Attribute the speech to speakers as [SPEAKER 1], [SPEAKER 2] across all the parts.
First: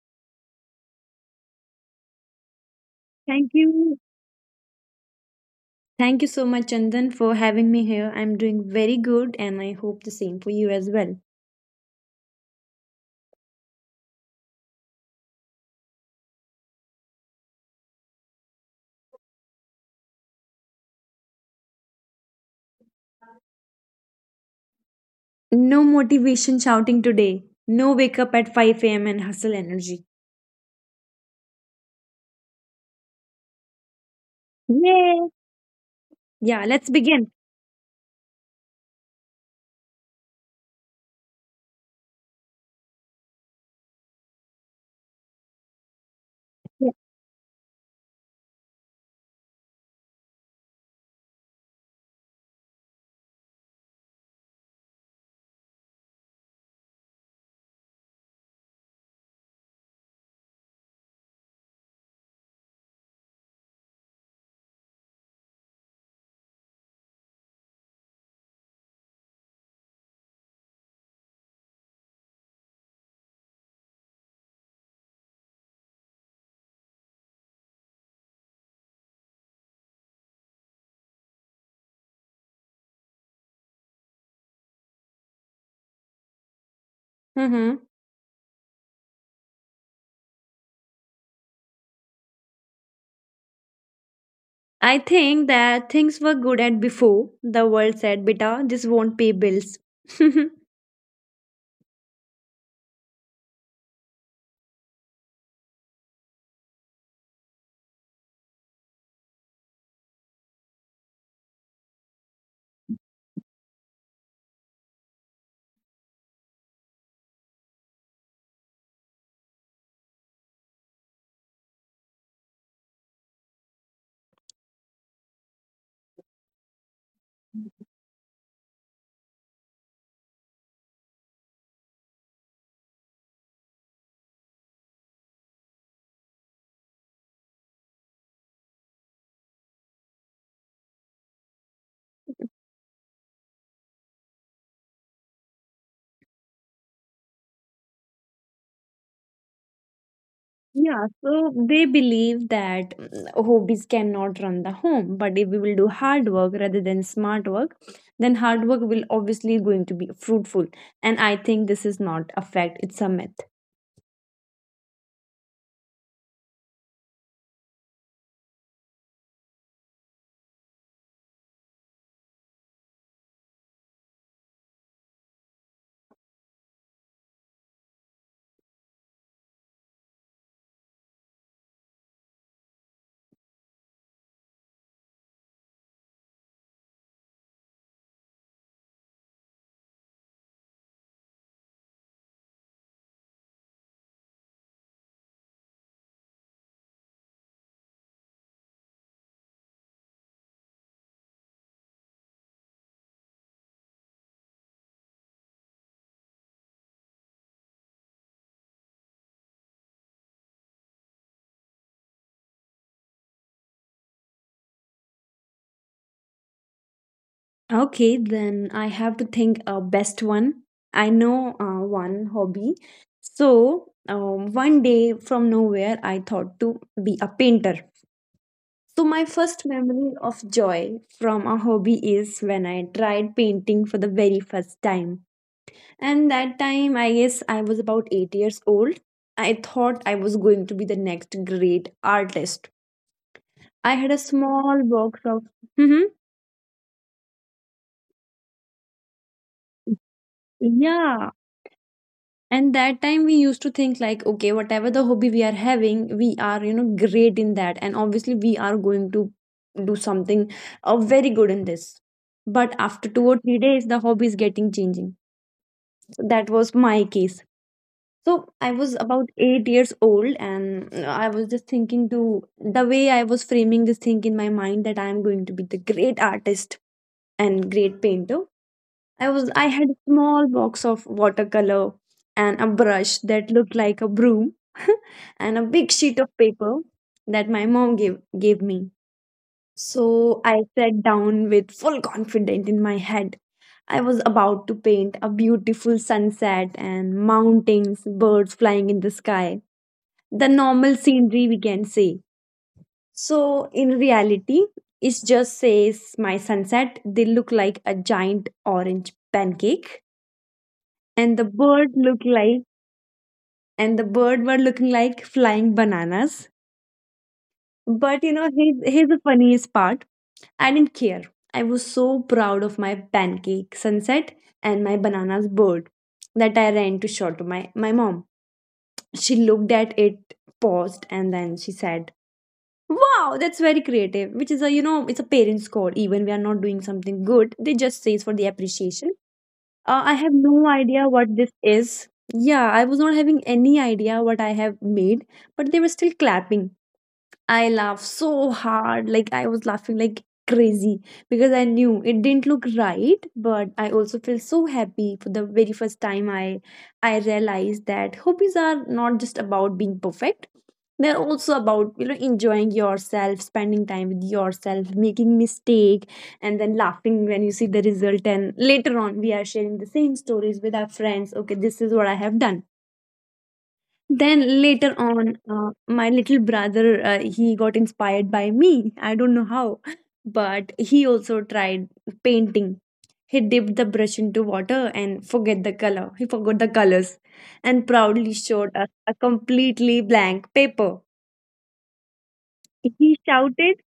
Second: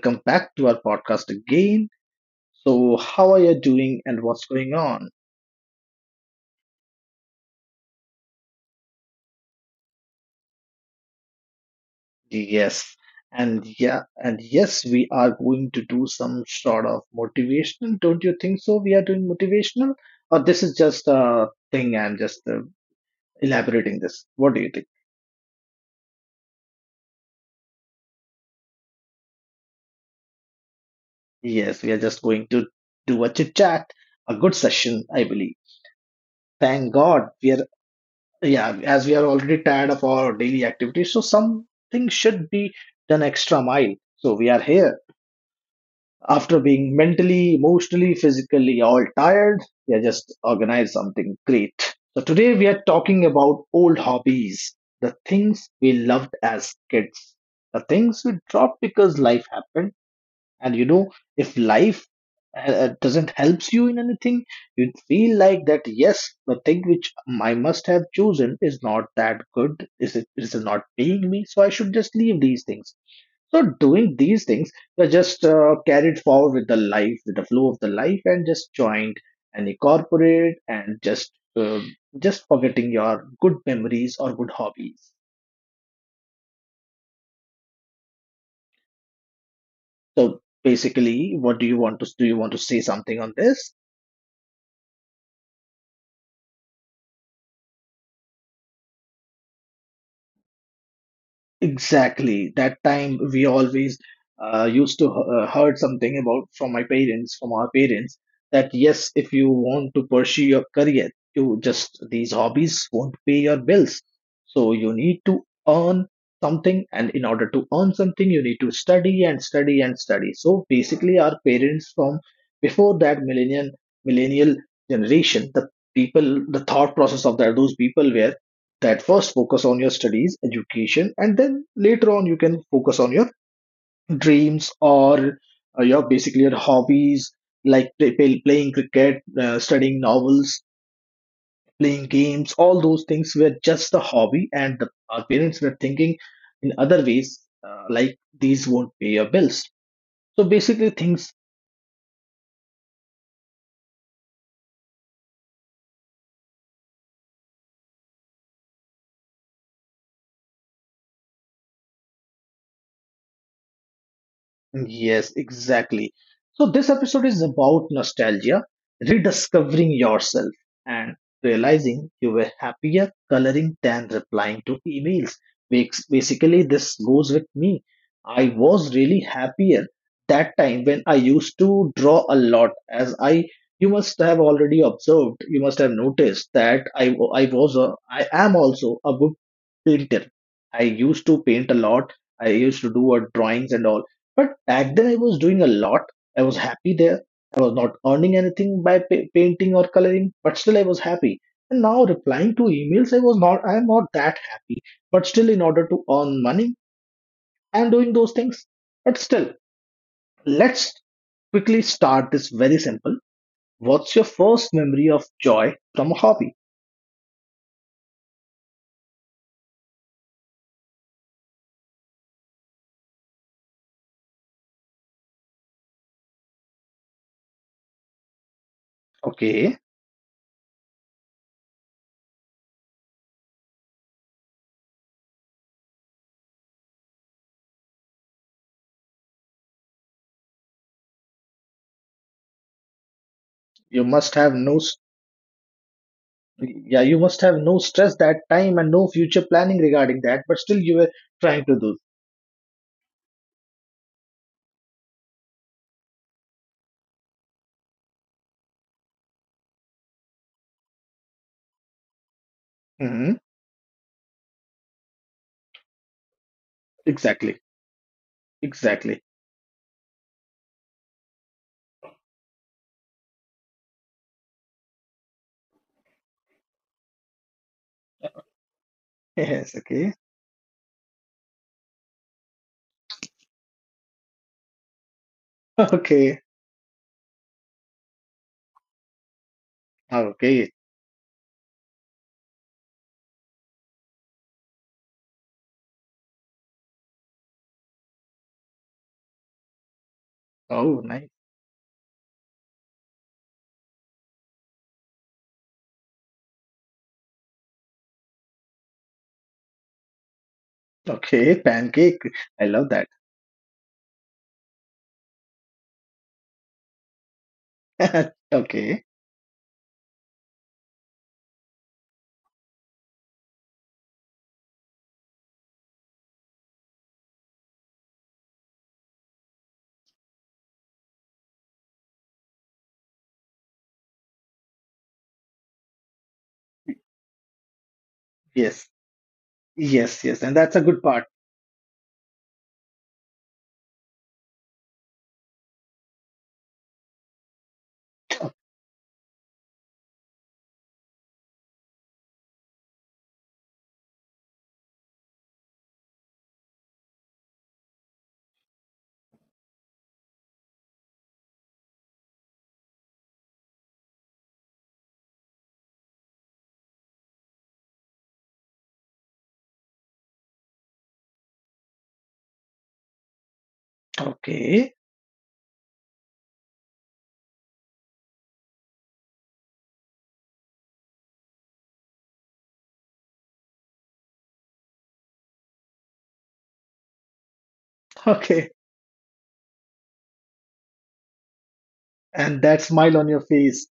[SPEAKER 1] welcome back to our podcast again. So, how are
[SPEAKER 2] Thank
[SPEAKER 1] you
[SPEAKER 2] you.
[SPEAKER 1] doing and what's going on?
[SPEAKER 2] Thank you so much, Chandan, for having me here. I'm doing very good and I hope the same for you as well.
[SPEAKER 1] Yes, and yeah, and yes, we are going to do some sort of motivational. Don't you think so? We are doing motivational, or this is just a thing I'm just elaborating this. What do you think?
[SPEAKER 2] No motivation shouting today. No wake up at 5 a.m. and hustle energy.
[SPEAKER 1] Yes, we are just going to do a chit chat, a good session,
[SPEAKER 2] Yay!
[SPEAKER 1] I believe.
[SPEAKER 2] Yeah, let's
[SPEAKER 1] Thank
[SPEAKER 2] begin.
[SPEAKER 1] God we are, yeah, as we are already tired of our daily activities, so something should be done extra mile. So we are here. After
[SPEAKER 2] Yeah.
[SPEAKER 1] being mentally, emotionally, physically all tired, we are just organized something great. So today we are talking about old hobbies, the things we loved as kids, the things we dropped because life happened, and you know, if life doesn't helps you in anything, you feel like that, yes, the thing which I must have chosen is not that good, is it not paying me? So I should just leave these things. So, doing these things, you're just carried forward with the life, with the flow of the life, and just joined any corporate and uh, just forgetting your good memories or good hobbies.
[SPEAKER 2] Mm-hmm.
[SPEAKER 1] So basically, what do you want to do? You want to say something on this?
[SPEAKER 2] I think that things were good at before. The world said, beta, this won't pay bills.
[SPEAKER 1] Exactly. That time we always used to heard something about from my parents, from our parents, that yes, if you want to pursue your career, you just these hobbies won't pay your bills. So you need to earn something, and in order to earn something, you need to study and study and study. So basically, our parents from before that millennial generation, the people, the thought process of that those people were that first focus on your studies education and then later on you can focus on your dreams or your hobbies, like playing cricket, studying novels, playing games, all those things were just the hobby, and our parents were thinking in other ways, like these won't pay your bills, so basically
[SPEAKER 2] Yeah,
[SPEAKER 1] things.
[SPEAKER 2] so they believe that hobbies cannot run the home, but if we will do hard work rather than smart work, then hard work will obviously going to be fruitful. And I think this is not a fact, it's a myth.
[SPEAKER 1] Yes, exactly. So, this episode is about nostalgia, rediscovering yourself, and realizing you were happier coloring than replying to emails. Basically, this goes with me. I was really happier that time when I used to draw a lot, as I you must have already observed, you must have noticed that I, wa- I was a, I am also a good painter. I used to paint a lot. I used to do a drawings and all, but back then I was doing a lot. I was happy there. I was not earning anything by painting or coloring, but still I was happy. And now replying to emails, I was not. I am not that happy, but still in order to earn money, I am doing those things. But still, let's quickly start this very simple. What's your first memory of joy from a hobby?
[SPEAKER 2] Okay, then I have to think a best one. I know one hobby. So one day from nowhere, I thought to be a painter. So my first
[SPEAKER 1] Okay.
[SPEAKER 2] memory of joy from a hobby is when I tried painting for the very first time. And that time, I guess I was about 8 years old. I thought I was going to be the next great artist. I
[SPEAKER 1] you
[SPEAKER 2] had a
[SPEAKER 1] must have no.
[SPEAKER 2] small
[SPEAKER 1] s-
[SPEAKER 2] box of. hmm
[SPEAKER 1] Yeah, you must have no stress that time and no future planning regarding that, but still you were
[SPEAKER 2] Yeah.
[SPEAKER 1] trying to do.
[SPEAKER 2] And that time we used to think like, okay, whatever the hobby we are having, we are, you know, great in that. And obviously we are going to do something very good in this. But after two or
[SPEAKER 1] hmm
[SPEAKER 2] three days, the hobby is getting changing. So that was my case.
[SPEAKER 1] Exactly.
[SPEAKER 2] So I was
[SPEAKER 1] Exactly.
[SPEAKER 2] about 8 years old, and I was just thinking to the way I was framing this thing in my mind that I am going to be the great artist and great painter. I
[SPEAKER 1] Yes.
[SPEAKER 2] had a
[SPEAKER 1] Okay.
[SPEAKER 2] small box of watercolor and a brush that looked like a broom and a big sheet of
[SPEAKER 1] Okay.
[SPEAKER 2] paper that my mom gave me. So I
[SPEAKER 1] Okay.
[SPEAKER 2] sat down with full confidence in my head. I was about to paint a beautiful sunset and mountains, birds flying in the sky, the normal
[SPEAKER 1] Oh, nice.
[SPEAKER 2] scenery we can say. So in reality, it just says my sunset, they look like a giant orange pancake and the
[SPEAKER 1] Okay.
[SPEAKER 2] bird look
[SPEAKER 1] Pancake.
[SPEAKER 2] like
[SPEAKER 1] I love that.
[SPEAKER 2] and the bird were looking like flying bananas. But you know, here's,
[SPEAKER 1] Okay.
[SPEAKER 2] here's the funniest part. I didn't care. I was so proud of my pancake sunset and my banana's bird that I ran to show to my mom. She looked at it, paused, and then she said, "Wow, that's very creative." Which is a, you know, it's a parent's call. Even we are not doing something good, they just say it's for the
[SPEAKER 1] Yes.
[SPEAKER 2] appreciation. I
[SPEAKER 1] Yes.
[SPEAKER 2] have
[SPEAKER 1] Yes. And
[SPEAKER 2] no
[SPEAKER 1] that's a good
[SPEAKER 2] idea
[SPEAKER 1] part.
[SPEAKER 2] what this is. Yeah, I was not having any idea what I have made, but they were still clapping. I laughed so hard, like I was laughing like crazy because I knew it didn't look right, but I also felt so happy. For the very first time I realized that hobbies are not just about being perfect. They're also about you know enjoying yourself, spending time with yourself, making mistake, and then laughing when you see the result. And later on, we are sharing the same stories with our friends. Okay, this is what I have done. Then
[SPEAKER 1] Okay.
[SPEAKER 2] later on, my little brother he got inspired by me. I don't know how, but he also tried painting. He dipped the brush into water and forget the color. He forgot the colors, and proudly
[SPEAKER 1] Okay.
[SPEAKER 2] showed us a completely blank paper.
[SPEAKER 1] And that smile
[SPEAKER 2] He
[SPEAKER 1] on your
[SPEAKER 2] shouted
[SPEAKER 1] face.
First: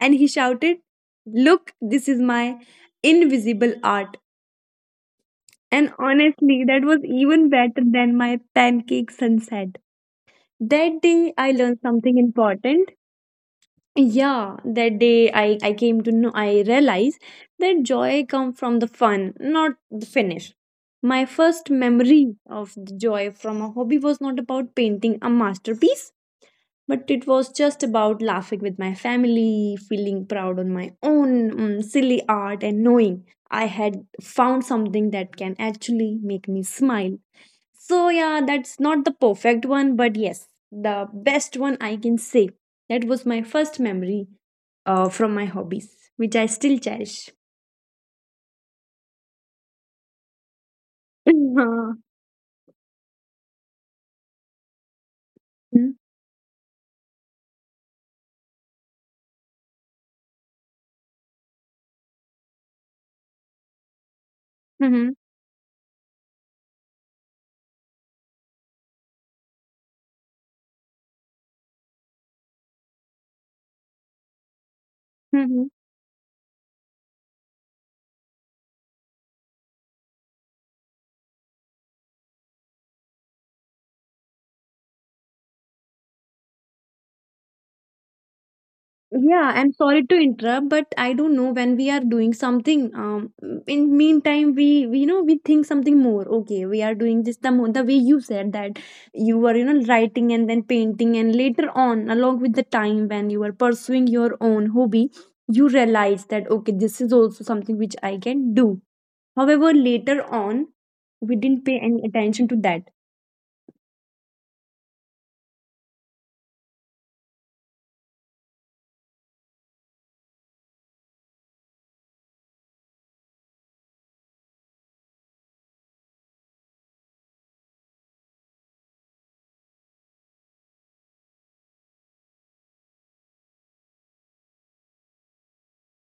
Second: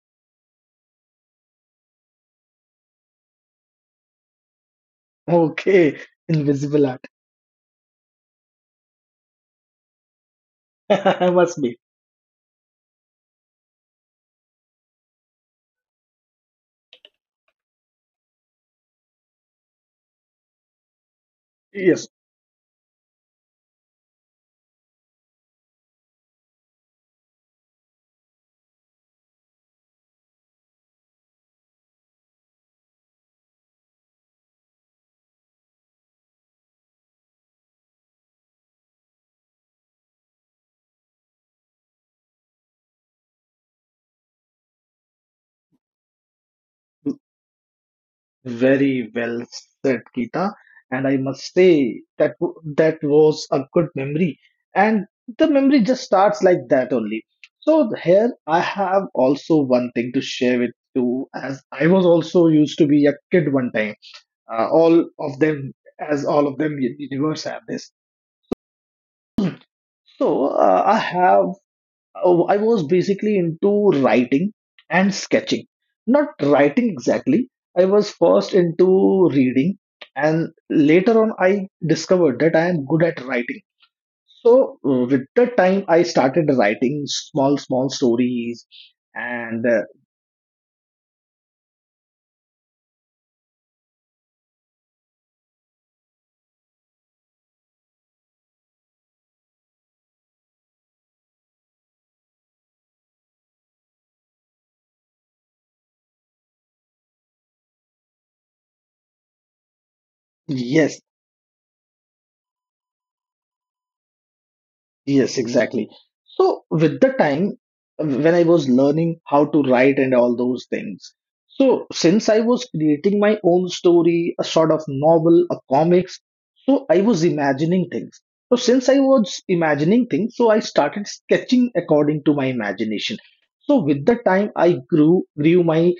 [SPEAKER 2] and he shouted, "Look, this is my invisible art." And
[SPEAKER 1] Okay.
[SPEAKER 2] honestly, that
[SPEAKER 1] Invisible
[SPEAKER 2] was
[SPEAKER 1] art.
[SPEAKER 2] even better than my pancake sunset. That day,
[SPEAKER 1] Must
[SPEAKER 2] I
[SPEAKER 1] be.
[SPEAKER 2] learned something important. Yeah, that day I came to know, I realized that joy come from the fun, not the finish. My first
[SPEAKER 1] Yes.
[SPEAKER 2] memory of the joy from a hobby was not about painting a masterpiece, but it was just about laughing with my family, feeling proud on my own silly art, and knowing I had found something that can actually make me smile. So, yeah, that's not the perfect one, but yes, the best one I can say. That was my first memory from my hobbies, which I still cherish.
[SPEAKER 1] Very well said, Kita. And I must say
[SPEAKER 2] Mhm.
[SPEAKER 1] that that was a good memory. And the memory just starts like that only. So here I have also one thing to share with you, as I was also used to be a kid one time. All
[SPEAKER 2] Mhm.
[SPEAKER 1] of them, as all of them, universe have this. So, I was basically into writing and sketching.
[SPEAKER 2] Mhm.
[SPEAKER 1] Not writing exactly. I was first into reading, and later on, I discovered that I am good at writing. So, with the time, I started writing small, small stories,
[SPEAKER 2] Yeah,
[SPEAKER 1] and
[SPEAKER 2] I'm sorry to interrupt, but I don't know when we are doing something. In meantime, we you know we think something more. Okay, we are doing this the way you said that you were you know writing and then painting and later on, along with the time when you were pursuing your own hobby, you realize that okay, this is also something which I can do. However, later on,
[SPEAKER 1] yes,
[SPEAKER 2] we didn't pay any attention to that.
[SPEAKER 1] yes, exactly. So with the time, when I was learning how to write and all those things, so since I was creating my own story, a sort of novel, a comics, so I was imagining things. So since I was imagining things, so I started sketching according to my imagination. So with the time, I grew my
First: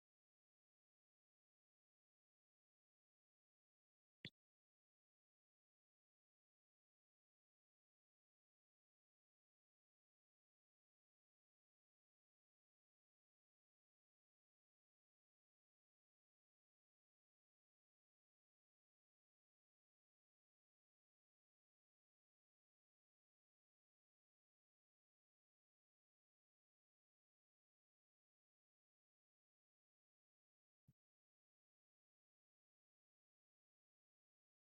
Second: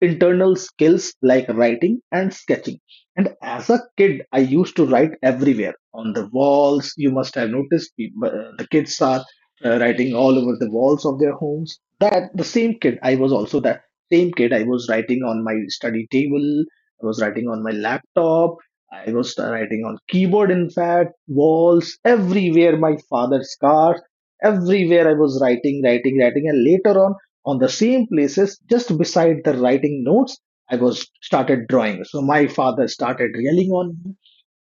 [SPEAKER 1] internal skills like writing and sketching. And as a kid, I used to write everywhere on the walls. You must have noticed people, the kids are writing all over the walls of their homes. That the same kid, I was also that same kid. I was writing on my study table. I was writing on my laptop. I was writing on keyboard. In fact, walls everywhere. My father's car. Everywhere I was writing, writing, writing, and later on the same places, just beside the writing notes, I was started drawing. So my father started yelling on me.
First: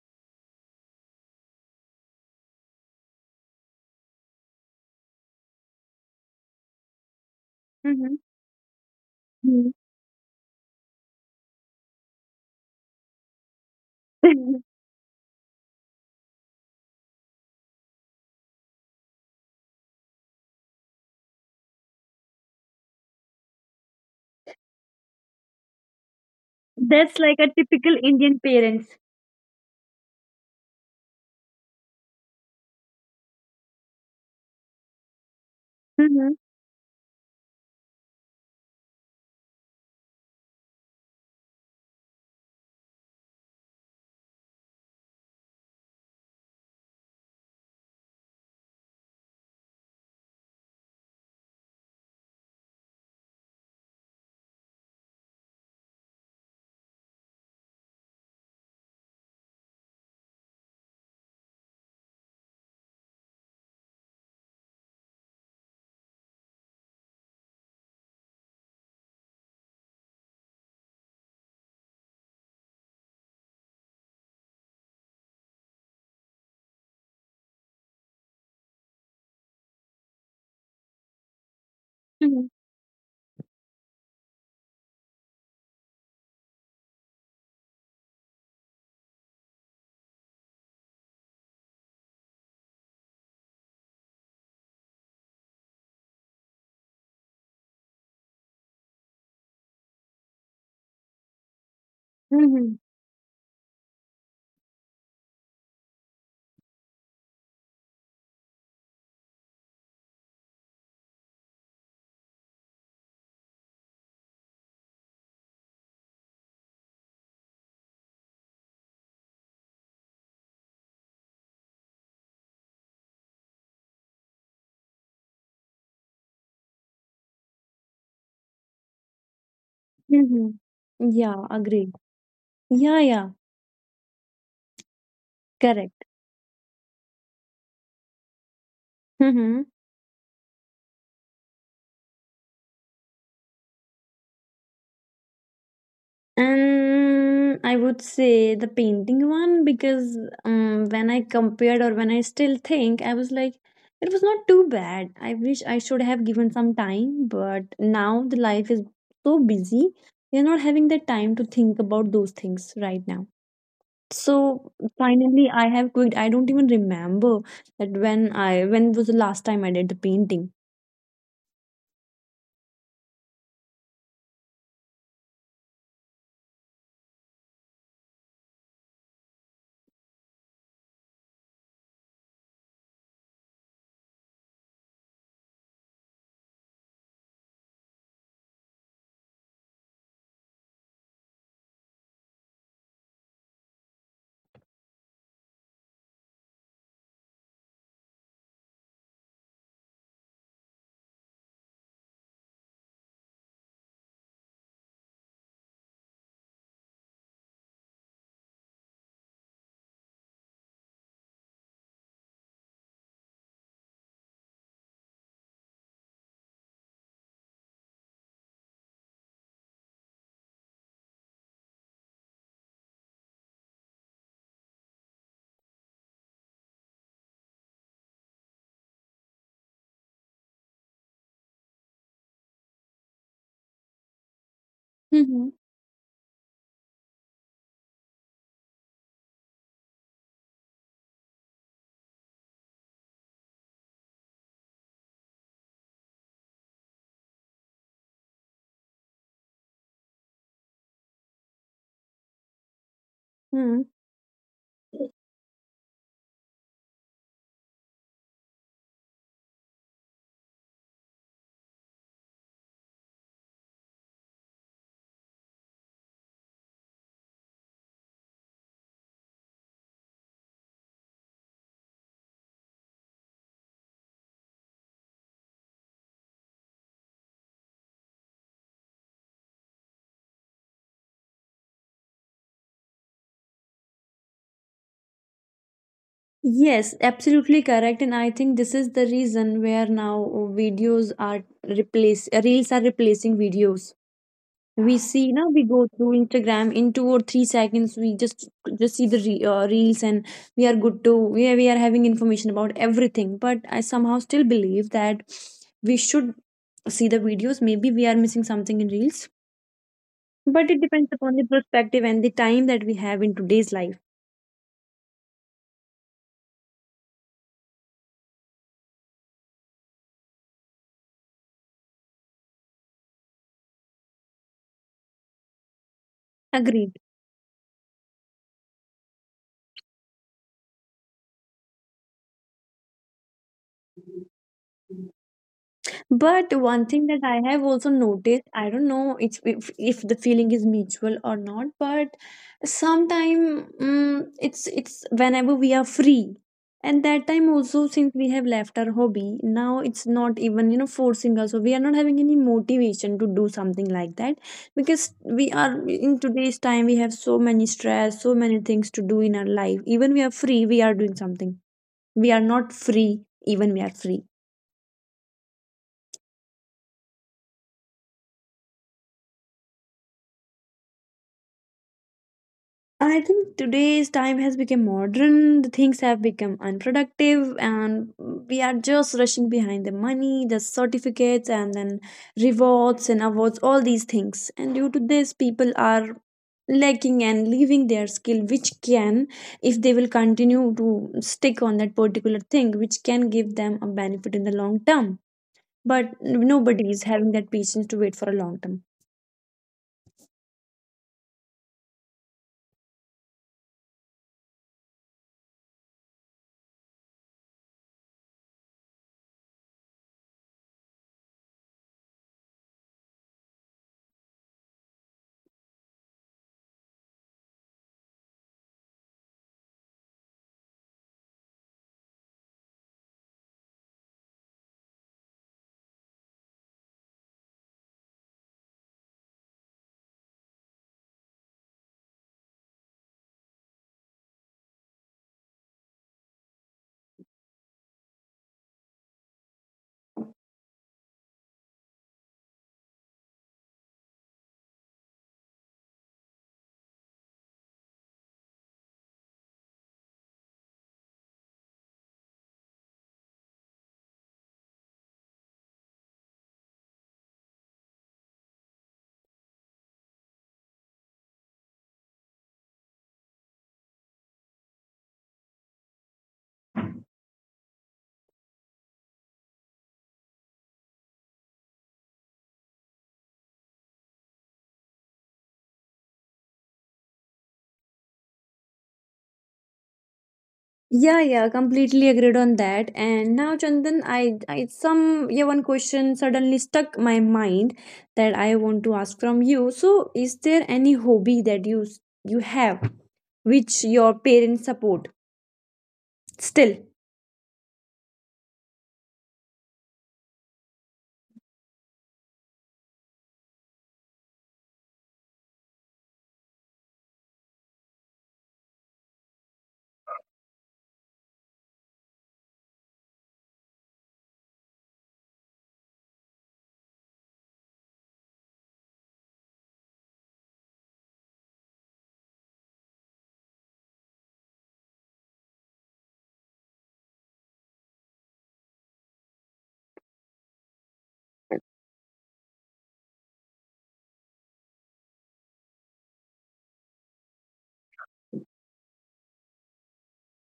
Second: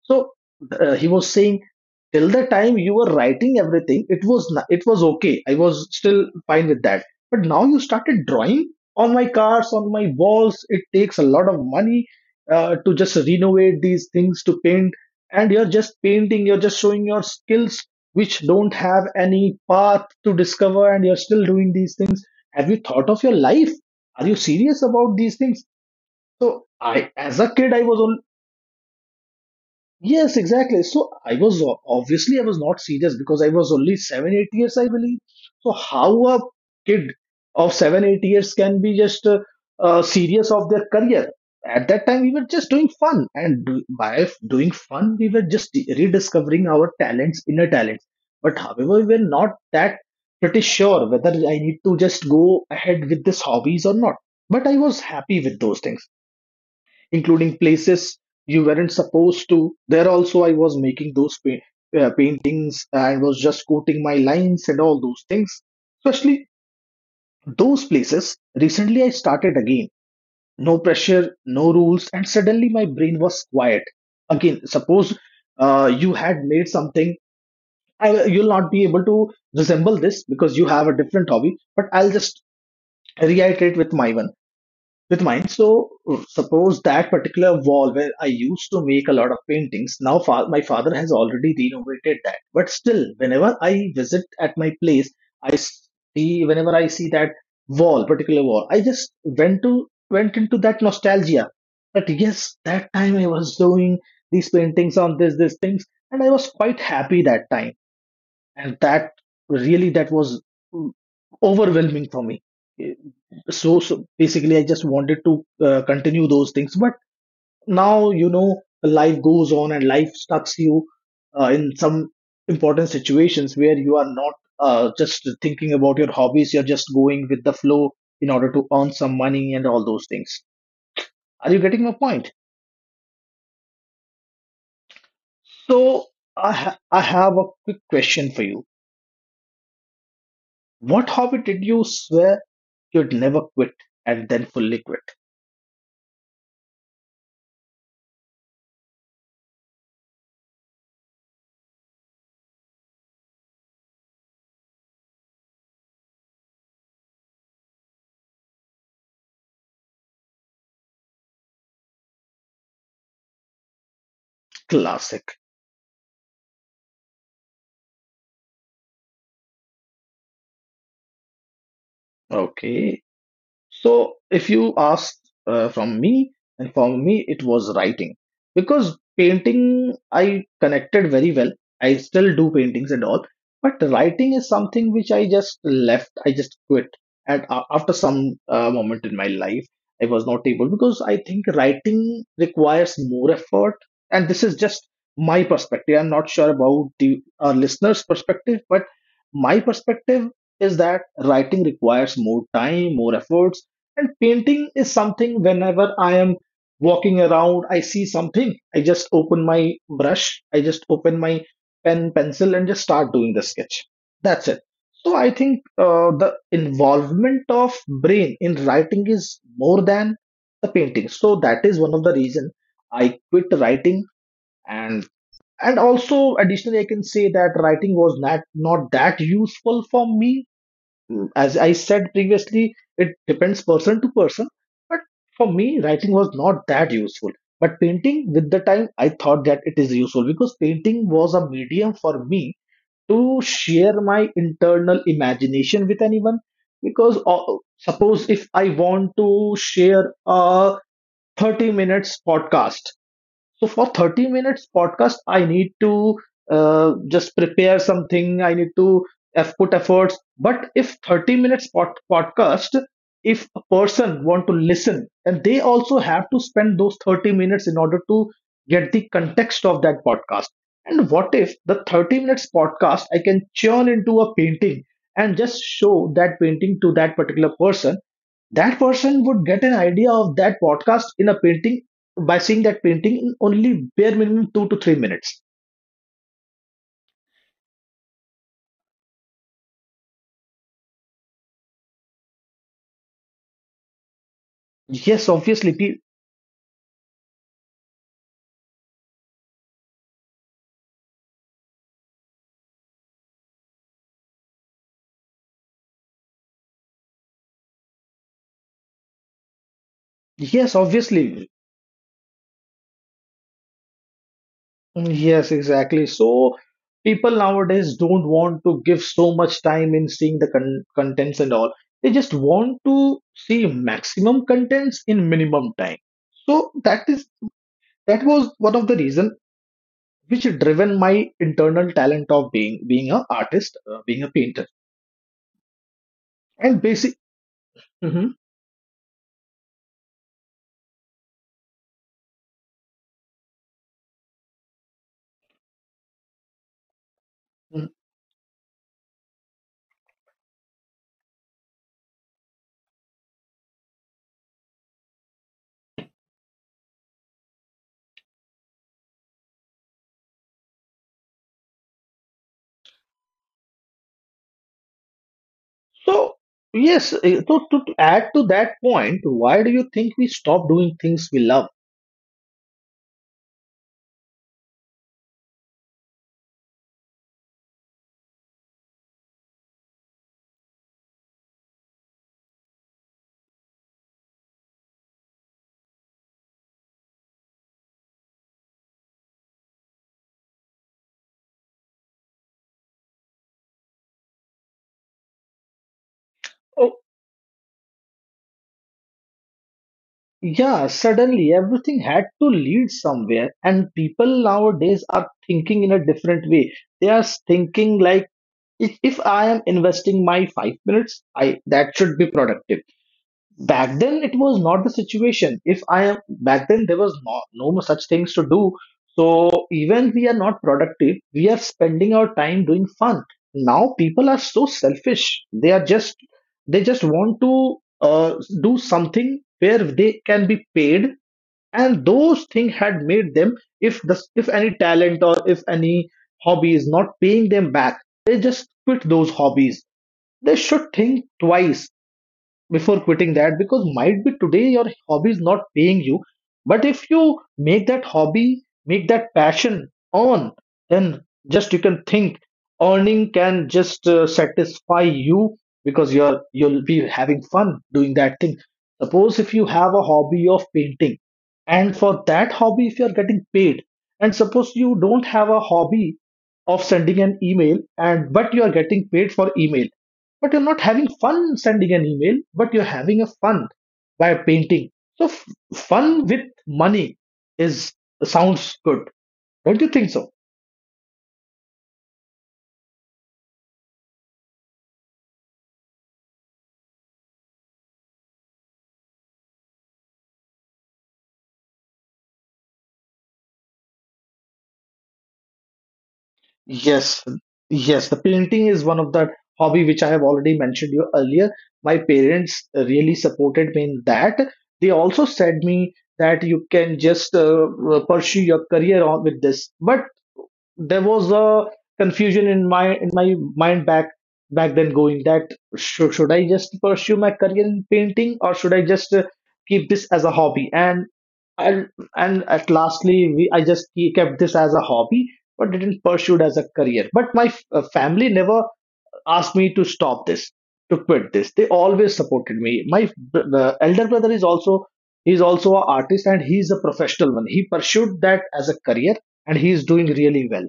[SPEAKER 1] So, he was saying, till the time you were writing everything, it was it was okay. I was still fine with that. But now you
[SPEAKER 2] Mm-hmm.
[SPEAKER 1] started drawing on my cars, on my walls. It takes a lot of money to just renovate these things to paint, and you're just painting. You're just showing your skills which don't have any path to discover, and you're still doing these things. Have you thought of your life? Are you serious about these things? So I,
[SPEAKER 2] That's like
[SPEAKER 1] as
[SPEAKER 2] a
[SPEAKER 1] a kid, I
[SPEAKER 2] typical
[SPEAKER 1] was on.
[SPEAKER 2] Indian parents.
[SPEAKER 1] Yes, exactly. So I was obviously I was not serious because I was only 7, 8 years, I believe. So how
[SPEAKER 2] Mm-hmm.
[SPEAKER 1] a kid of 7, 8 years can be just serious of their career? At that time, we were just doing fun, and doing fun, we were just rediscovering our talents, inner talents. But however, we were not that pretty sure whether I need to just go ahead with this hobbies or not. But I was happy with those things, including places you weren't supposed to. There also, I was making those paintings and was just quoting my lines and all those things. Especially those places. Recently, I started again. No pressure, no rules, and suddenly my brain was quiet. Again, suppose you had made something. You'll not be able to resemble this because you have a different hobby. But I'll just reiterate with my one with mine. So, suppose that particular wall where I used to make a lot of paintings. Now my father has already renovated that, but still, whenever I visit at my place, I see whenever I see that wall, particular wall, I just went into that nostalgia. That yes,
[SPEAKER 2] Mm-hmm.
[SPEAKER 1] that time I was doing these paintings on this, these things, and I was quite happy that time, and that really, that was mm, overwhelming for me. Eh, so basically, I just wanted to continue those things, but now, you know, life goes on and life stucks you in some important situations where you are not just thinking about your hobbies, you're just going with the flow in order to earn some money and all those things.
[SPEAKER 2] Mhm.
[SPEAKER 1] Are you
[SPEAKER 2] Yeah,
[SPEAKER 1] getting my
[SPEAKER 2] agree.
[SPEAKER 1] point?
[SPEAKER 2] Yeah, yeah,
[SPEAKER 1] So
[SPEAKER 2] correct.
[SPEAKER 1] I have a quick question for you.
[SPEAKER 2] Mm-hmm.
[SPEAKER 1] What hobby did you swear you'd never quit and then fully quit?
[SPEAKER 2] And I would say the painting one because when I compared or when I still think, I was like, it was not too bad. I wish I should have given some time, but now the life is so busy, you're not having the time to think about those things right now. So
[SPEAKER 1] Classic.
[SPEAKER 2] finally, I have quit. I don't even remember that when was the last time I did the painting.
[SPEAKER 1] Okay. So, if you ask from me, and for me, it was writing because painting I connected very well. I still do paintings and all, but writing is something which I just left. I just quit, and after some moment in my life, I was not able because I think writing requires more effort, and this is just my perspective. I'm not sure about the our listeners' perspective, but my perspective is that writing requires more time, more efforts, and painting is something whenever I am walking around, I see something, I just open my brush, I just open my pen, pencil, and just start doing the sketch. That's it. So I think the involvement of brain in writing is more than the painting. So that is one of the reason I quit writing, and and also additionally, I can say that writing was not that useful for me. As I said previously, it depends person to person. But for
[SPEAKER 2] Mm-hmm.
[SPEAKER 1] me, writing was not that useful. But painting, with the time, I thought that it is useful because painting was a medium for me to share my internal imagination with anyone. Because suppose if I want to share a 30 minutes podcast, so
[SPEAKER 2] hmm
[SPEAKER 1] for 30 minutes podcast, I need to just prepare something. I need to put efforts. But if 30 minutes podcast, if a person want to listen, then they also have to spend those 30 minutes in order to get the context of that podcast. And what if the 30 minutes podcast I can churn into a painting and just show that painting to that particular person, that person would get an idea of that podcast in a painting by seeing that painting in only bare minimum 2 to 3 minutes.
[SPEAKER 2] Yes, absolutely correct. And I think this is the reason where now videos are replace reels are replacing videos. We
[SPEAKER 1] Yes,
[SPEAKER 2] see now we
[SPEAKER 1] obviously.
[SPEAKER 2] go through Instagram in two or three seconds. We just see reels and we are having information about everything. But I somehow still believe that we should see the videos. Maybe we are missing something in reels, but
[SPEAKER 1] Yes,
[SPEAKER 2] it depends upon the
[SPEAKER 1] obviously.
[SPEAKER 2] perspective and the time that we have in today's life.
[SPEAKER 1] Mm. Yes, exactly. So people nowadays don't want to give so much time in seeing the contents and all. They just want to see maximum contents in minimum time. So
[SPEAKER 2] Agreed.
[SPEAKER 1] that was one of the reason which driven my internal talent of being a artist, being a painter,
[SPEAKER 2] But
[SPEAKER 1] and
[SPEAKER 2] one thing
[SPEAKER 1] basic.
[SPEAKER 2] that I have also
[SPEAKER 1] Mm-hmm.
[SPEAKER 2] noticed, I don't know it's, if the feeling is mutual or not, but sometime it's whenever we are free. And that time also
[SPEAKER 1] Mm.
[SPEAKER 2] since we have left our hobby, now it's not even you know forcing us. So we are not having any motivation to do something like that because we are in today's time we have so many stress, so many things to do in our life. Even we are free, we are doing something. We are not free, even we are free.
[SPEAKER 1] So, yes, to add to that point, why do you think we stop doing things we love?
[SPEAKER 2] I think today's time has become modern, the things have become unproductive, and we are just rushing behind the money, the certificates, and then rewards and awards, all these things. And due to this, people are lacking and leaving their skill, which can, if they will continue to stick on that particular thing, which can give them a benefit in the long term. But nobody
[SPEAKER 1] Oh,
[SPEAKER 2] is having that patience to wait for a long term.
[SPEAKER 1] yeah, suddenly everything had to lead somewhere, and people nowadays are thinking in a different way. They are thinking like, if I am investing my 5 minutes, I that should be productive. Back then it was not the situation if I am back then There was no such things to do, so even we are not productive, we are spending our time doing fun. Now people are so selfish. They are just, they just want to uh, do something where they can be paid, and those things had made them, if the if any talent or if any hobby is not paying them back, they just quit those hobbies. They should think twice before quitting that, because might be today your hobby is not paying you, but if you make that hobby, make that passion on, then just you can think earning can just satisfy you, because you'll be having fun doing that thing. Suppose if you have a hobby of painting and for that hobby if you're getting paid, and suppose you don't have a hobby of sending an email, and but you are getting paid for email, but you're not having fun sending an email, but you're having a fun by painting. So fun with money is, sounds good, don't you think so?
[SPEAKER 2] Yeah, yeah, completely agreed on that. And now, Chandan, I some yeah one question suddenly stuck my mind that I want to ask from you. So, is there any hobby that you have which your parents support still?
[SPEAKER 1] Yes, yes, the painting is one of the hobby which I have already mentioned you earlier. My parents really supported me in that. They also said me that you can just pursue your career on with this. But there was a confusion in my mind back then going that, should I just pursue my career in painting or should I just keep this as a hobby? And I and at lastly I just kept this as a hobby, but didn't pursue it as a career. But my family never asked me to stop this, to quit this. They always supported me. My the elder brother is also, he's also an artist and he's a professional one. He pursued that as a career and he's doing really well.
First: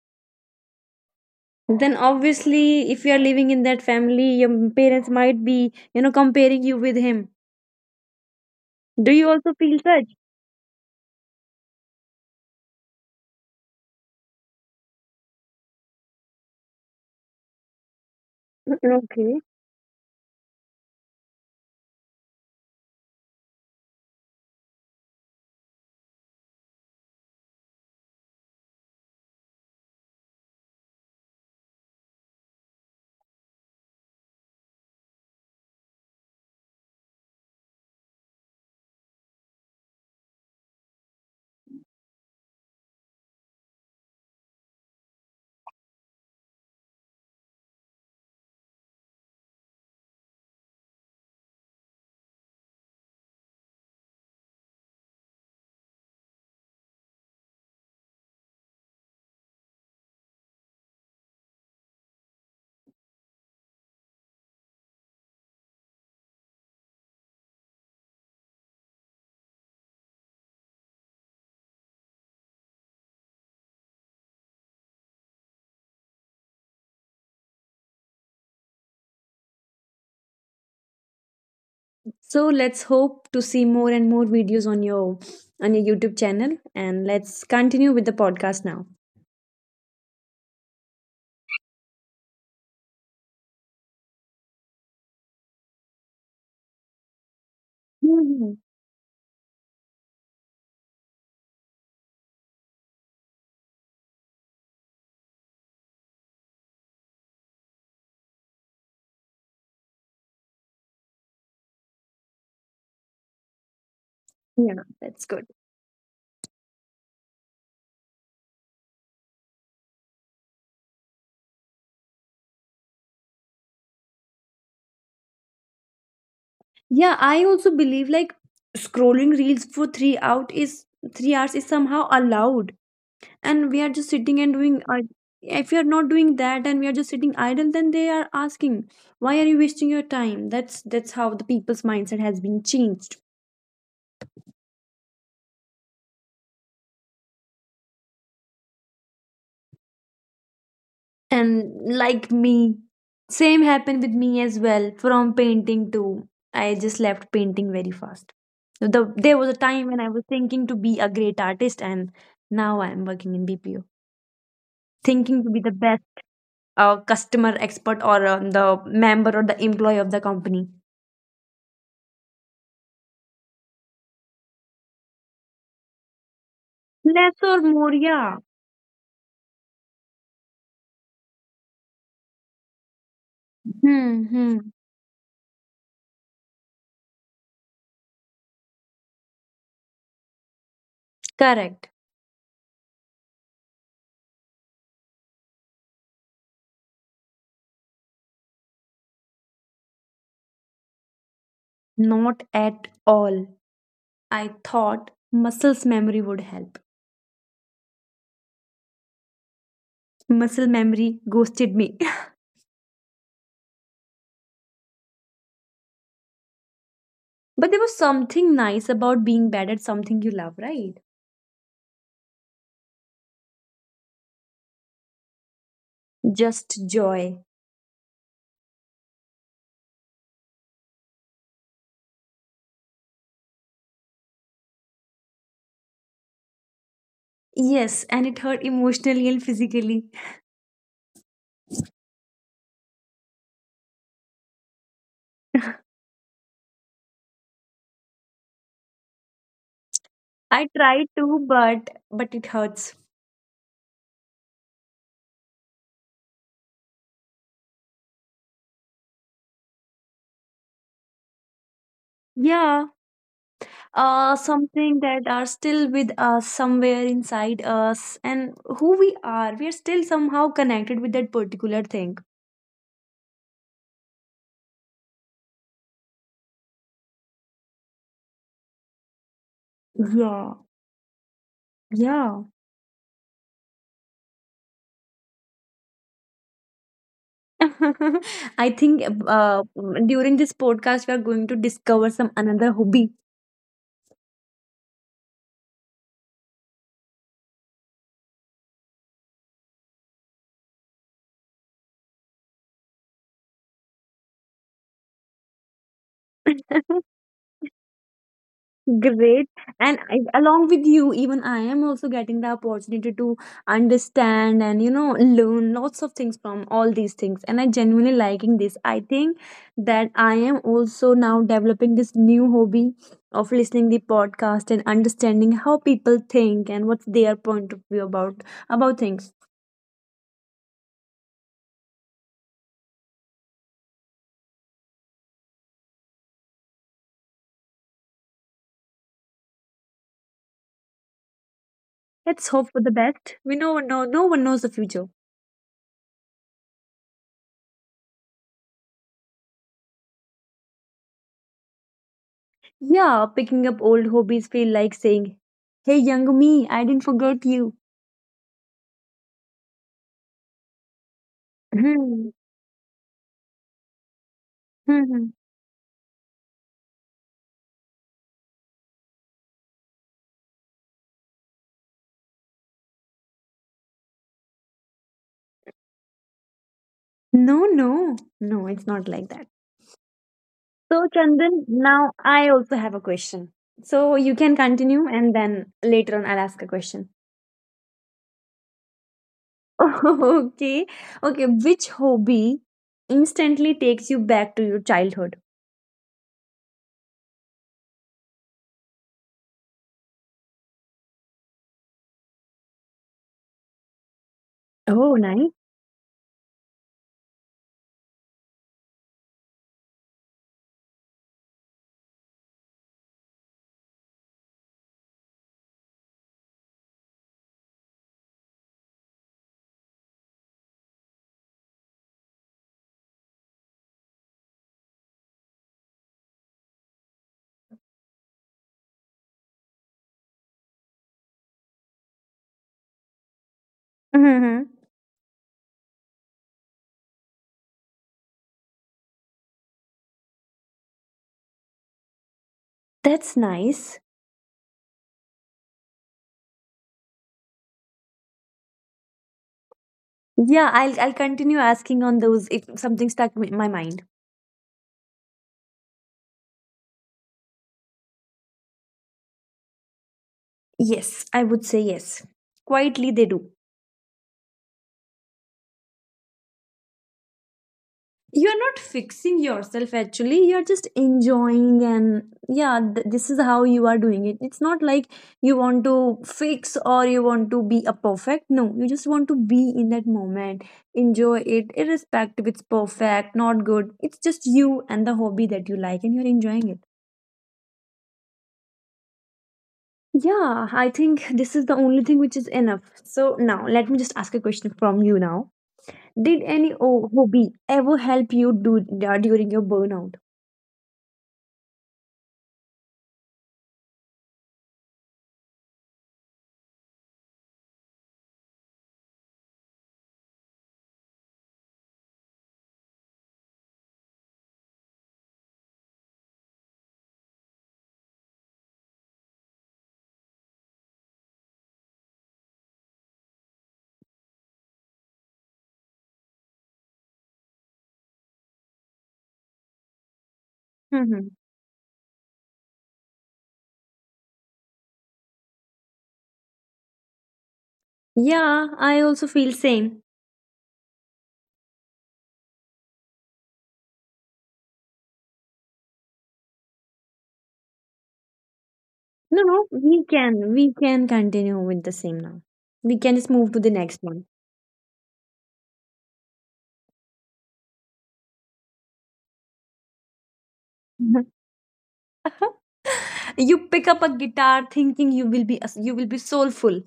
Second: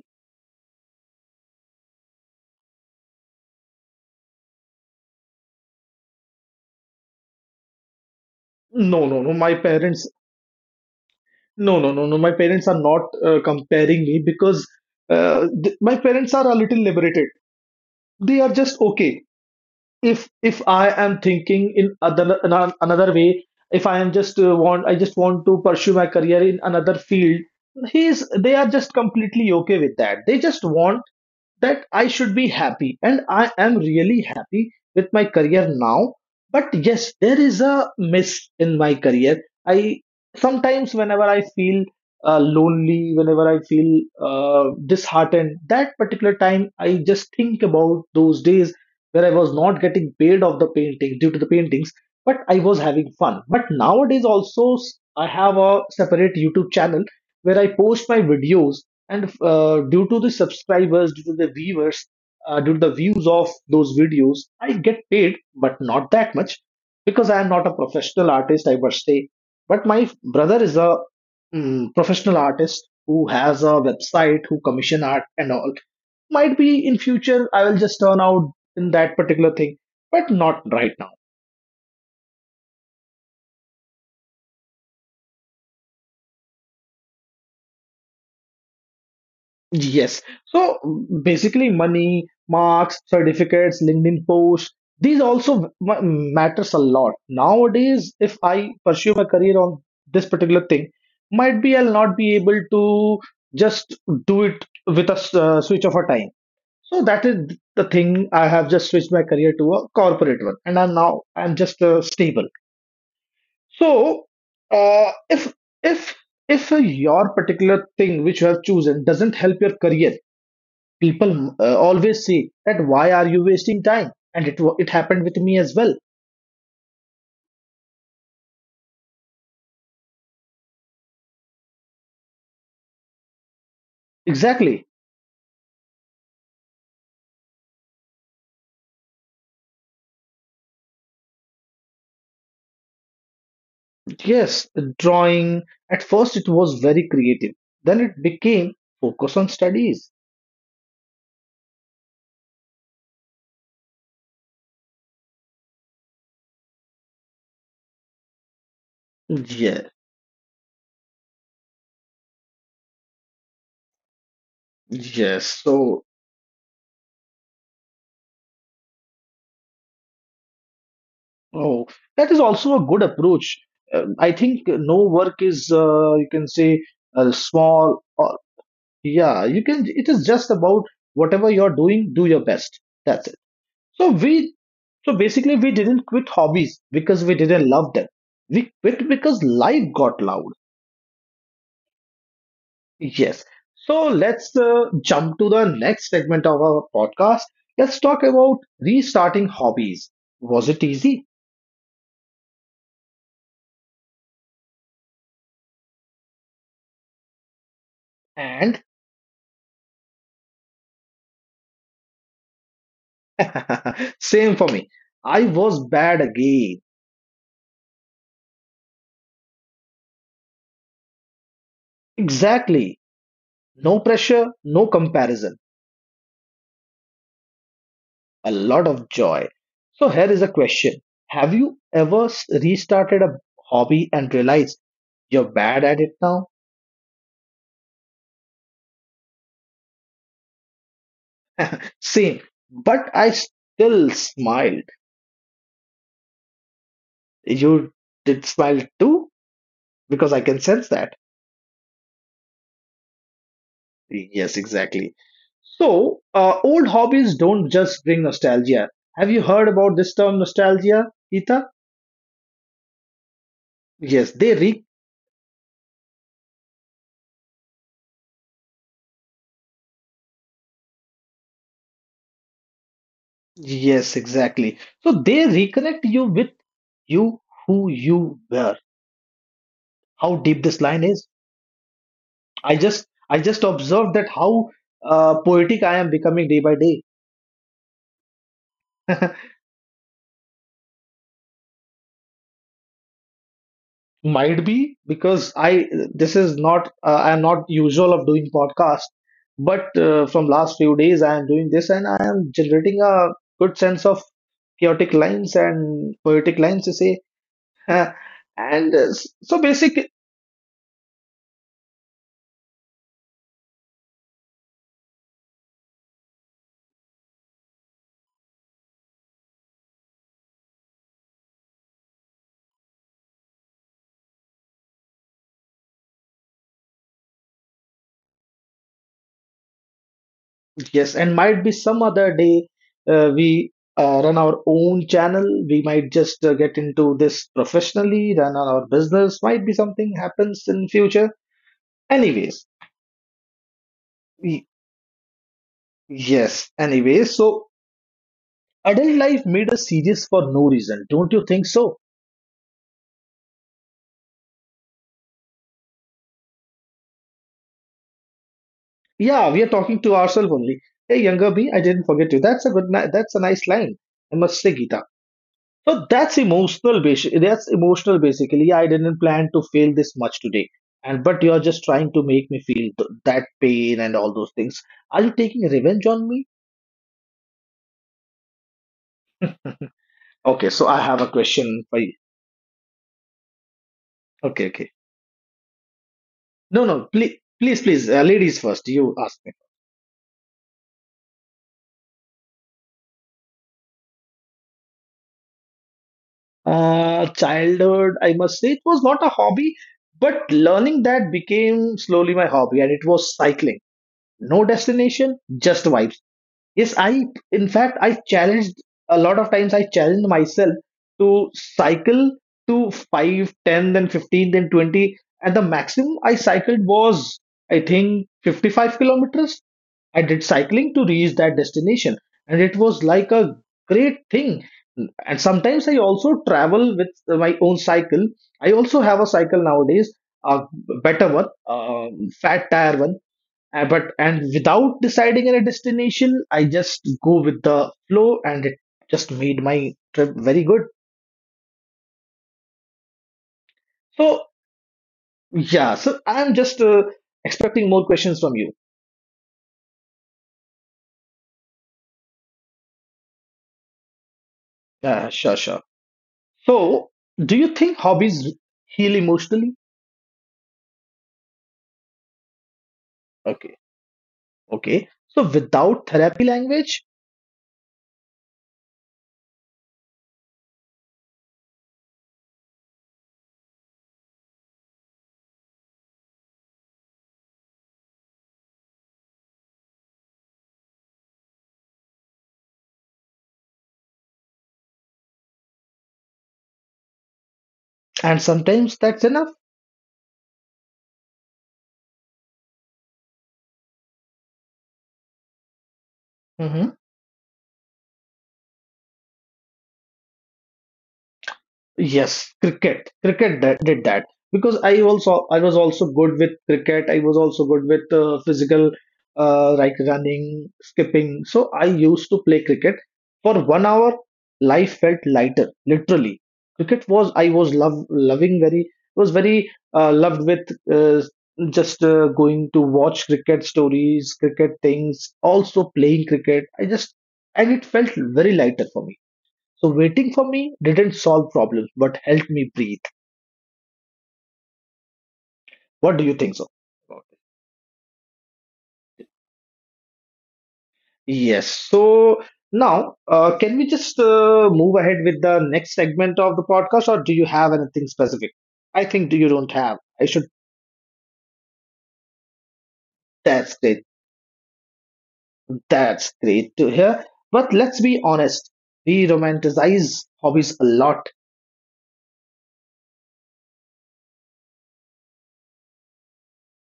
[SPEAKER 2] Then obviously, if you are living in that family, your parents might be you know comparing you with him.
[SPEAKER 1] no
[SPEAKER 2] Do
[SPEAKER 1] no
[SPEAKER 2] you
[SPEAKER 1] no
[SPEAKER 2] also
[SPEAKER 1] my
[SPEAKER 2] feel
[SPEAKER 1] parents,
[SPEAKER 2] such?
[SPEAKER 1] no my parents are not comparing me because my parents are a little liberated. They are just okay.
[SPEAKER 2] Okay.
[SPEAKER 1] If I am thinking in other another way, if I am just want I just want to pursue my career in another field, he's they are just completely okay with that. They just want that I should be happy, and I am really happy with my career now. But yes, there is a miss in my career. I sometimes whenever I feel lonely, whenever I feel disheartened, that particular time I just think about those days where I was not getting paid of the painting due to the paintings, but I was having fun. But nowadays also I have a separate YouTube channel where I post my videos, and due to the subscribers, due to the viewers, due to the views of those videos, I get paid, but not that much because I am not a professional artist, I must say. But my brother is a professional artist who has a website, who commission art and all. Might be in future I will just turn out in that particular thing, but not right now.
[SPEAKER 2] So let's hope to see more and more videos on your YouTube channel and let's continue with the podcast now.
[SPEAKER 1] Yes. So basically, money, marks, certificates, LinkedIn posts, these also matters a lot. Nowadays, if
[SPEAKER 2] Mhm.
[SPEAKER 1] I pursue my career on this particular thing, might be I'll not be able to just do it with a switch of a time. So that is the thing. I have just switched my career to a corporate one, and I'm now I'm just stable. So,
[SPEAKER 2] Yeah,
[SPEAKER 1] uh,
[SPEAKER 2] that's good.
[SPEAKER 1] if if if your particular thing which you have chosen doesn't help your career, people always say that why are you wasting time? And it it happened with me as well.
[SPEAKER 2] Yeah, I also believe like scrolling reels for three out is 3 hours is somehow allowed, and we are just sitting and doing.
[SPEAKER 1] Exactly.
[SPEAKER 2] If we are not doing that and we are just sitting idle, then they are asking, "Why are you wasting your time?" That's how the people's mindset has been changed.
[SPEAKER 1] Yes, drawing. At first, it was very creative. Then it became focus on studies.
[SPEAKER 2] And like me, same happened with me as well. From painting to I just left painting very fast. There was a time when
[SPEAKER 1] Yeah.
[SPEAKER 2] I was thinking to be a great artist, and now I am working in BPO, thinking to
[SPEAKER 1] Yes.
[SPEAKER 2] be the best
[SPEAKER 1] So,
[SPEAKER 2] customer expert or the member or the employee of the company.
[SPEAKER 1] oh, that is also a good approach. I think no work is you can say
[SPEAKER 2] Less or more,
[SPEAKER 1] small.
[SPEAKER 2] yeah.
[SPEAKER 1] Or, yeah, you can, it is just about whatever you're doing, do your best, that's it. so
[SPEAKER 2] Hmm,
[SPEAKER 1] we
[SPEAKER 2] hmm.
[SPEAKER 1] so basically we didn't quit hobbies because we didn't love them, we quit because life got loud.
[SPEAKER 2] Correct.
[SPEAKER 1] Yes, so let's jump to the next segment of our podcast. Let's talk about restarting hobbies. Was it easy?
[SPEAKER 2] Not at all. I thought muscles memory would help.
[SPEAKER 1] And
[SPEAKER 2] Muscle memory ghosted me.
[SPEAKER 1] same for me, I was bad again.
[SPEAKER 2] But there was something nice about being bad at something you love, right?
[SPEAKER 1] Exactly, no pressure, no comparison,
[SPEAKER 2] Just joy.
[SPEAKER 1] a lot of joy. So here is a question. Have you ever restarted a hobby and realized you're bad at it now?
[SPEAKER 2] Yes, and it hurt emotionally and physically.
[SPEAKER 1] Same, but I still smiled. You did smile too, because I can
[SPEAKER 2] I
[SPEAKER 1] sense
[SPEAKER 2] tried
[SPEAKER 1] that.
[SPEAKER 2] to, but it hurts.
[SPEAKER 1] Yes, exactly. So, old hobbies don't just bring nostalgia. Have you heard about this term nostalgia, Ita?
[SPEAKER 2] Yeah,
[SPEAKER 1] Yes, they re
[SPEAKER 2] something that are still with us somewhere inside us, and who we are still somehow connected with that particular thing.
[SPEAKER 1] yes, exactly. So they reconnect you with you who you were. How
[SPEAKER 2] Yeah.
[SPEAKER 1] deep this line is.
[SPEAKER 2] Yeah.
[SPEAKER 1] I just observed that how poetic I am becoming day by day.
[SPEAKER 2] I think uh, during this podcast, we are going to discover some another hobby.
[SPEAKER 1] Might be because I this is not I am not usual of doing podcast, but from last few days I am doing this and I am generating a good sense of chaotic lines and poetic lines to say. And
[SPEAKER 2] Great.
[SPEAKER 1] so
[SPEAKER 2] And
[SPEAKER 1] basic.
[SPEAKER 2] I, along with you, even I am also getting the opportunity to understand and, you know, learn lots of things from all these things. And I genuinely liking this. I think that I am also now developing this new hobby of listening the podcast and understanding how people think and what's their point of view about things.
[SPEAKER 1] Yes, and might be some other day we run our own channel. We might just get into this professionally, run our business. Might be something happens in future.
[SPEAKER 2] Let's hope
[SPEAKER 1] Anyways,
[SPEAKER 2] for the best. We know no one knows the
[SPEAKER 1] y-
[SPEAKER 2] future.
[SPEAKER 1] yes. Anyways, so adult life made us serious for no reason. Don't you think so?
[SPEAKER 2] Yeah, picking up old hobbies feel like saying, "Hey young me, I didn't forget you."
[SPEAKER 1] Yeah, we are talking to ourselves only. Hey, younger me, I didn't forget you. That's a good. That's a nice line. I must say, Gita.
[SPEAKER 2] Mhm.
[SPEAKER 1] So that's emotional basically. I didn't plan to feel this much today. And but you're just trying to make me feel that pain and all those things. Are you taking revenge on me?
[SPEAKER 2] No, it's not like that.
[SPEAKER 1] Okay, so I
[SPEAKER 2] So,
[SPEAKER 1] have a
[SPEAKER 2] Chandan,
[SPEAKER 1] question for
[SPEAKER 2] now
[SPEAKER 1] you.
[SPEAKER 2] I also have a question. So, you can
[SPEAKER 1] Okay, okay.
[SPEAKER 2] continue and then later on I'll ask a
[SPEAKER 1] No, no,
[SPEAKER 2] question.
[SPEAKER 1] please ladies first. You ask me.
[SPEAKER 2] okay, okay. Which hobby instantly takes you back to your childhood?
[SPEAKER 1] Childhood, I must say it was not a hobby, but learning that became slowly my hobby, and it was cycling. No
[SPEAKER 2] Oh,
[SPEAKER 1] destination,
[SPEAKER 2] nice.
[SPEAKER 1] just vibes. Yes, I, in fact, I challenged a lot of times. I challenged myself to cycle to five, 10, then 15, then 20. And the maximum I cycled was, I think, 55 kilometers. I did cycling to reach that destination. And it was like a great thing. And sometimes I also travel with my own cycle. I also have a cycle nowadays, a better one, fat tire one. But and
[SPEAKER 2] hmm
[SPEAKER 1] without deciding on a destination, I just go with the flow, and it just made my trip very good.
[SPEAKER 2] That's nice.
[SPEAKER 1] So yeah, so I'm just expecting more questions from you.
[SPEAKER 2] Yeah, I'll continue asking on those if something stuck in my mind.
[SPEAKER 1] Sure, sure. So do you think hobbies heal emotionally?
[SPEAKER 2] Yes, I would say yes. Quietly, they do.
[SPEAKER 1] Okay, okay. So without therapy language,
[SPEAKER 2] You're not fixing yourself actually, you're just enjoying, and yeah, this is how you are doing it. It's not like you want to fix or you want to be a perfect. No, you just want to be in that moment, enjoy it irrespective if it's perfect not good. It's just you and the hobby that you like and you're enjoying it.
[SPEAKER 1] and sometimes that's enough.
[SPEAKER 2] Yeah, I think this is the only thing which is enough. So now let me just ask a question from you now. Did any
[SPEAKER 1] Mm-hmm.
[SPEAKER 2] hobby ever help you do during your burnout?
[SPEAKER 1] Yes, cricket. Cricket that did that because I was also good with cricket. I was also good with physical, like running, skipping. So I used to play cricket for 1 hour. Life felt lighter, literally. Cricket was I was love loving very was very loved with uh, just going to watch cricket stories, cricket things, also playing cricket. I just and it felt very lighter for me. So waiting for me didn't solve problems, but helped me breathe. What do you think so about
[SPEAKER 2] Yeah, I also feel same.
[SPEAKER 1] it? Yes. So now, can we just move ahead with the next segment of the podcast, or do you have anything specific? I think
[SPEAKER 2] No,
[SPEAKER 1] you
[SPEAKER 2] no,
[SPEAKER 1] don't have. I should.
[SPEAKER 2] we can continue with the same now. We can just move to the
[SPEAKER 1] That's
[SPEAKER 2] next
[SPEAKER 1] great.
[SPEAKER 2] one.
[SPEAKER 1] That's great to hear. But let's be honest. We romanticize hobbies a lot,
[SPEAKER 2] You pick up a guitar thinking you will be soulful.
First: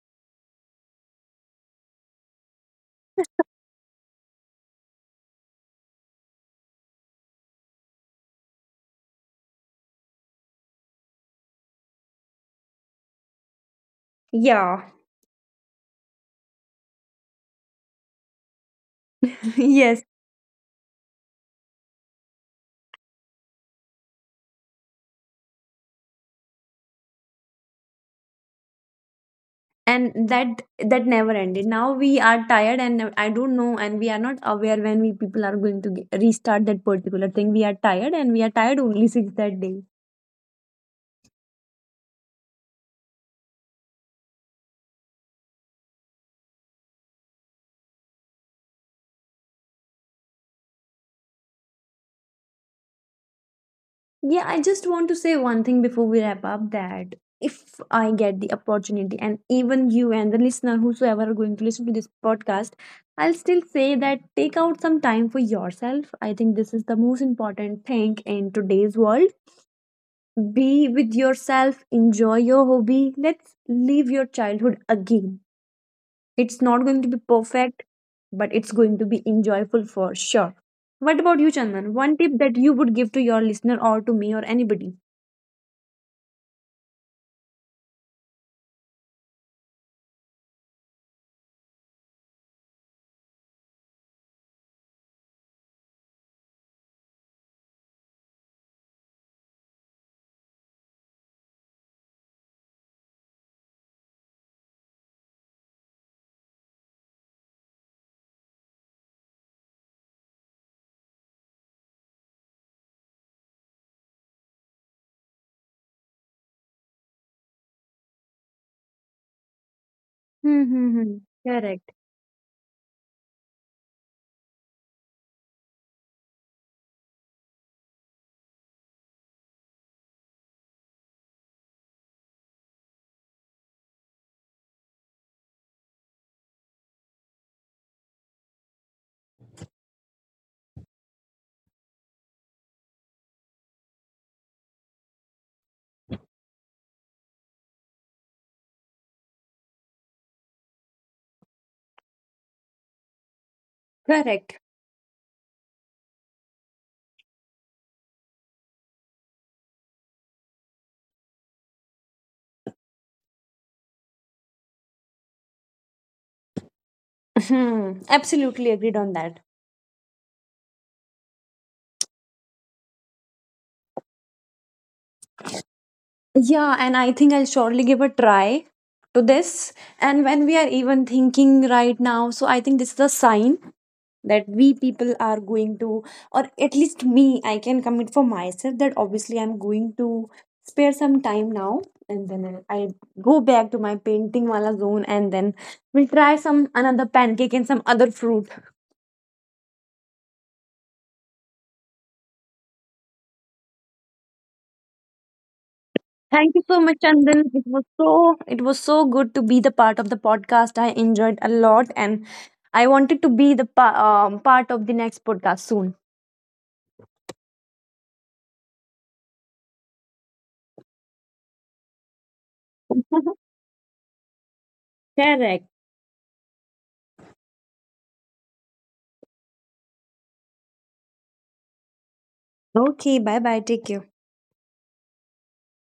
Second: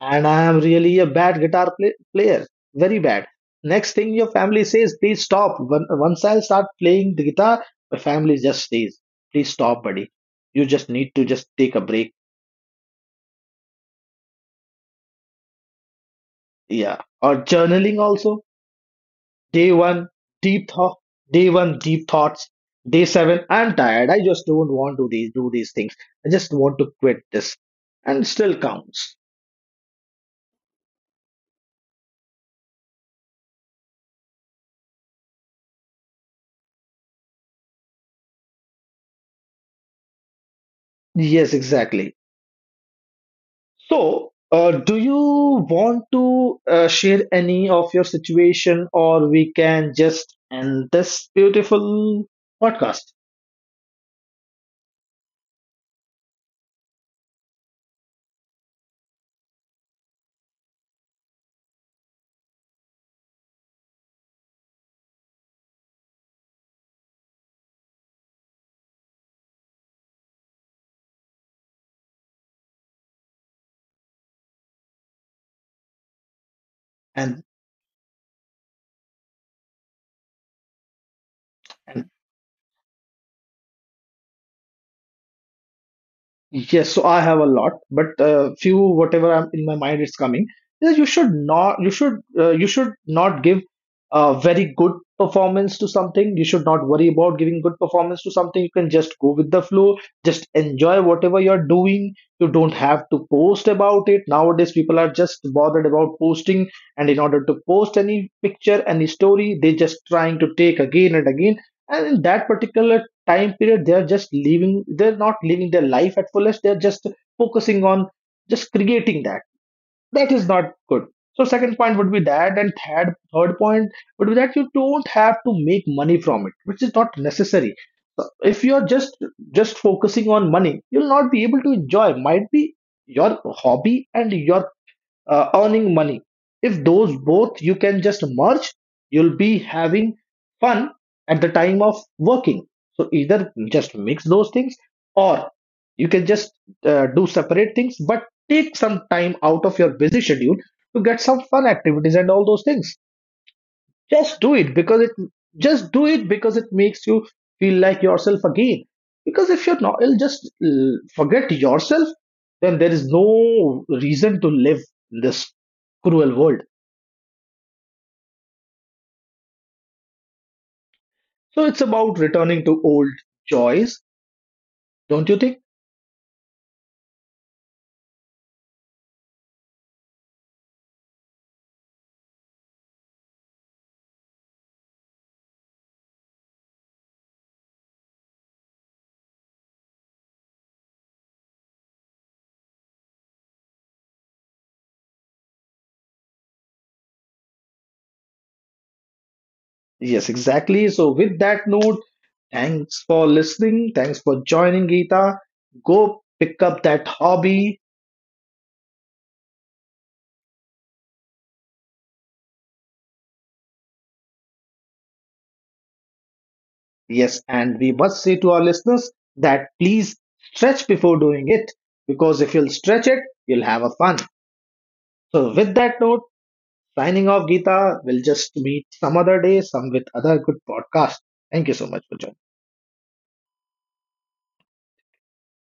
[SPEAKER 1] and I am really a bad guitar player, very bad. Next thing your family says, please stop. When, once I start playing the guitar, my family just says, please stop, buddy. You just need to just take a break.
[SPEAKER 2] Yeah.
[SPEAKER 1] Yeah. Or journaling also. Day
[SPEAKER 2] Yes.
[SPEAKER 1] one, deep thought. Day one, deep thoughts. Day seven, I'm tired. I just don't want to do these things. I just want to quit this. And still counts.
[SPEAKER 2] And that that never ended. Now we are tired and I don't know and we are not aware when we people are going to get, restart that particular thing. We are tired and we are tired only since that day.
[SPEAKER 1] Yes, exactly. So, do you want to share any of your situation, or we can just end this beautiful podcast?
[SPEAKER 2] Yeah, I just want to say one thing before we wrap up that if I get the opportunity, and even you and the listener, whosoever are going to listen to this podcast, I'll still say that take out some time for yourself. I think this is the most important thing in today's world. Be with yourself, enjoy your hobby. Let's live your childhood again. It's not going to be
[SPEAKER 1] and
[SPEAKER 2] perfect, but it's going to be enjoyable for sure. What about you, Chandan?
[SPEAKER 1] and
[SPEAKER 2] One tip that you would give to your listener or to me or anybody?
[SPEAKER 1] yes, so I have a lot, but few whatever I'm in my mind is coming. Yeah, you should not give a very good performance to something. You should not worry about giving good performance to something. You can just go with the flow, just enjoy whatever you're doing. You don't have to post about it. Nowadays, people are just bothered about posting, and in order to post any picture, any story, they just trying to take again and again. And in that particular time period they're just living, they're not living their life at fullest, they're just focusing on just creating that. That is not
[SPEAKER 2] Hmm, hmm,
[SPEAKER 1] good.
[SPEAKER 2] hmm.
[SPEAKER 1] So second
[SPEAKER 2] Correct.
[SPEAKER 1] point would be that, and third point would be that you don't have to make money from it, which is not necessary. So if you're just focusing on money, you'll not be able to enjoy. Might be your hobby and your earning money, if those both you can just merge, you'll be having fun at the time of working. So either just mix those things, or you can just do separate things, but take some time out of your busy schedule to get some fun activities and all those things. just do
[SPEAKER 2] Correct.
[SPEAKER 1] it because it just do it because it makes you feel like yourself again, because if you're not, you'll just forget yourself, then there is no reason to live in this cruel world.
[SPEAKER 2] Hmm. Absolutely agreed on that.
[SPEAKER 1] So it's about returning to old joys, don't you think?
[SPEAKER 2] Yeah, and I think I'll surely give a try to this. And when we are even thinking right now, so I think this is a sign that we people are going to, or at least me, I can commit for myself that obviously I'm going to spare some time now. And then I go back to my painting wala zone and then we'll try some another pancake and some other fruit.
[SPEAKER 1] Yes, exactly. So with that note, thanks for listening, thanks for joining, Geeta. Go
[SPEAKER 2] Thank you
[SPEAKER 1] pick
[SPEAKER 2] so
[SPEAKER 1] up
[SPEAKER 2] much,
[SPEAKER 1] that
[SPEAKER 2] Chandan.
[SPEAKER 1] hobby.
[SPEAKER 2] It was so good to be the part of the podcast. I enjoyed a lot, and I wanted to be part of the next podcast soon.
[SPEAKER 1] Yes, and we must say to our listeners that please stretch before doing it, because if you'll stretch it, you'll have a fun. So,
[SPEAKER 2] Correct.
[SPEAKER 1] with that note, signing off, Geeta. We'll just meet some other day, some with other good podcast. Thank you so much for joining.
[SPEAKER 2] Okay, bye bye. Take care.